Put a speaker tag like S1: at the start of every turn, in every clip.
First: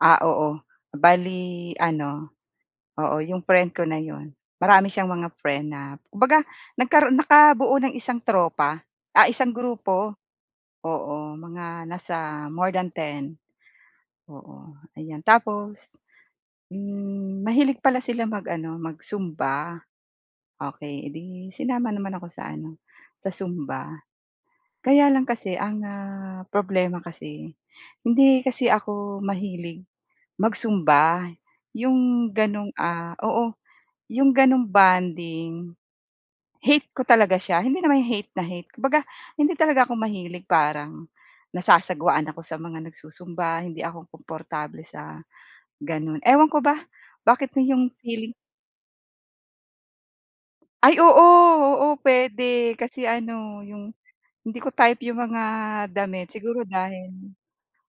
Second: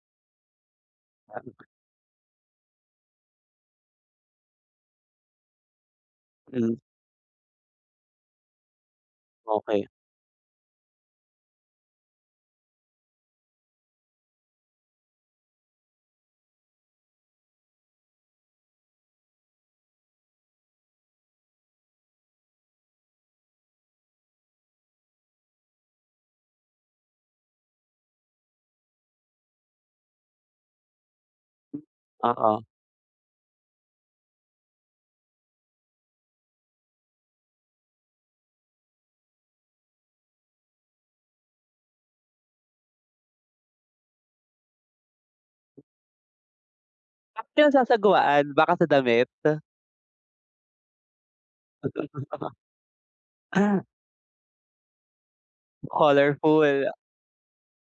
S1: Ah, oo.
S2: Tama.
S1: Bale ano oo, 'yong friend ko na 'yon, marami siyang mga friend na kumbaga,
S2: Mm.
S1: nagkaroon nakabuo ng isang tropa, ah, isang
S2: Okey.
S1: grupo. Oo, mga nasa more than 10. Oo. Ayan. Tapos, mm, mahilig pala sila mag-ano, mag-zumba. Okey, e 'di sinama naman ako sa ano, sa zumba. Kaya lang kasi ang, ah, problema kasi, hindi kasi ako mahilig mag-zumba. Yung
S2: Oo.
S1: gano'ng, ah, oo, yung gano'ng bonding, hate ko talaga siya. Hindi naman yung hate na hate. Kumbaga, hindi talaga ako mahilig. Parang nasasagwaan ako sa mga nagsu-zumba, hindi ako komportable sa gano'n. Ewan ko ba
S2: Ba't
S1: bakit
S2: ka
S1: ganun 'yong feeling.
S2: nasasagwaan? Baka sa damit?
S1: Ay oo! Oo, puwede. Kasi ano, 'yong hindi ko type 'yong mga damit. Siguro
S2: Colorful.
S1: dahil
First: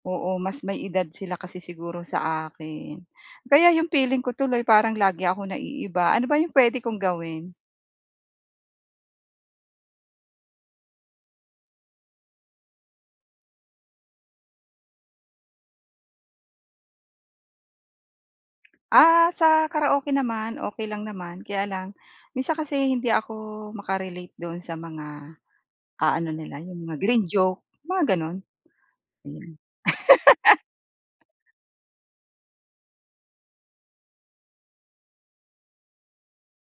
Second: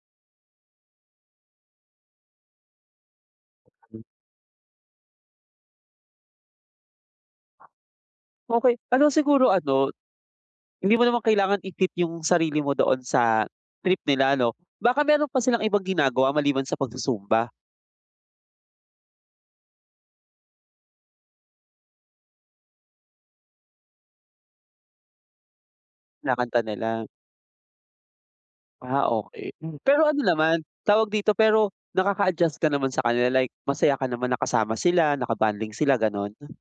S1: oo, mas may edad sila kasi siguro sa akin. Kaya 'yong
S2: Mm.
S1: feeling ko tuloy parang lagi ako naiiba. Ano ba 'yong puwede kong gawin?
S2: Okey. Ano siguro ano, hindi mo naman kailangan i-fit yung sarili mo doon sa trip nila 'no. Baka meron pa silang ibang ginagawa maliban sa pagsu-zumba?
S1: Ah, sa karaoke naman okey lang naman. Kaya lang minsan kasi hindi ako maka-relate do'n sa mga, ah, ano nila,
S2: Kinakanta
S1: 'yong mga
S2: nila?
S1: green joke, mga gano'n.
S2: Ah, okey.
S1: Mm.
S2: Mm, pero ano naman, tawag dito? Pero nakaka-adjust ka naman sa kanila like masaya ka naman na kasama sila, na ka-bonding sila, gano'n?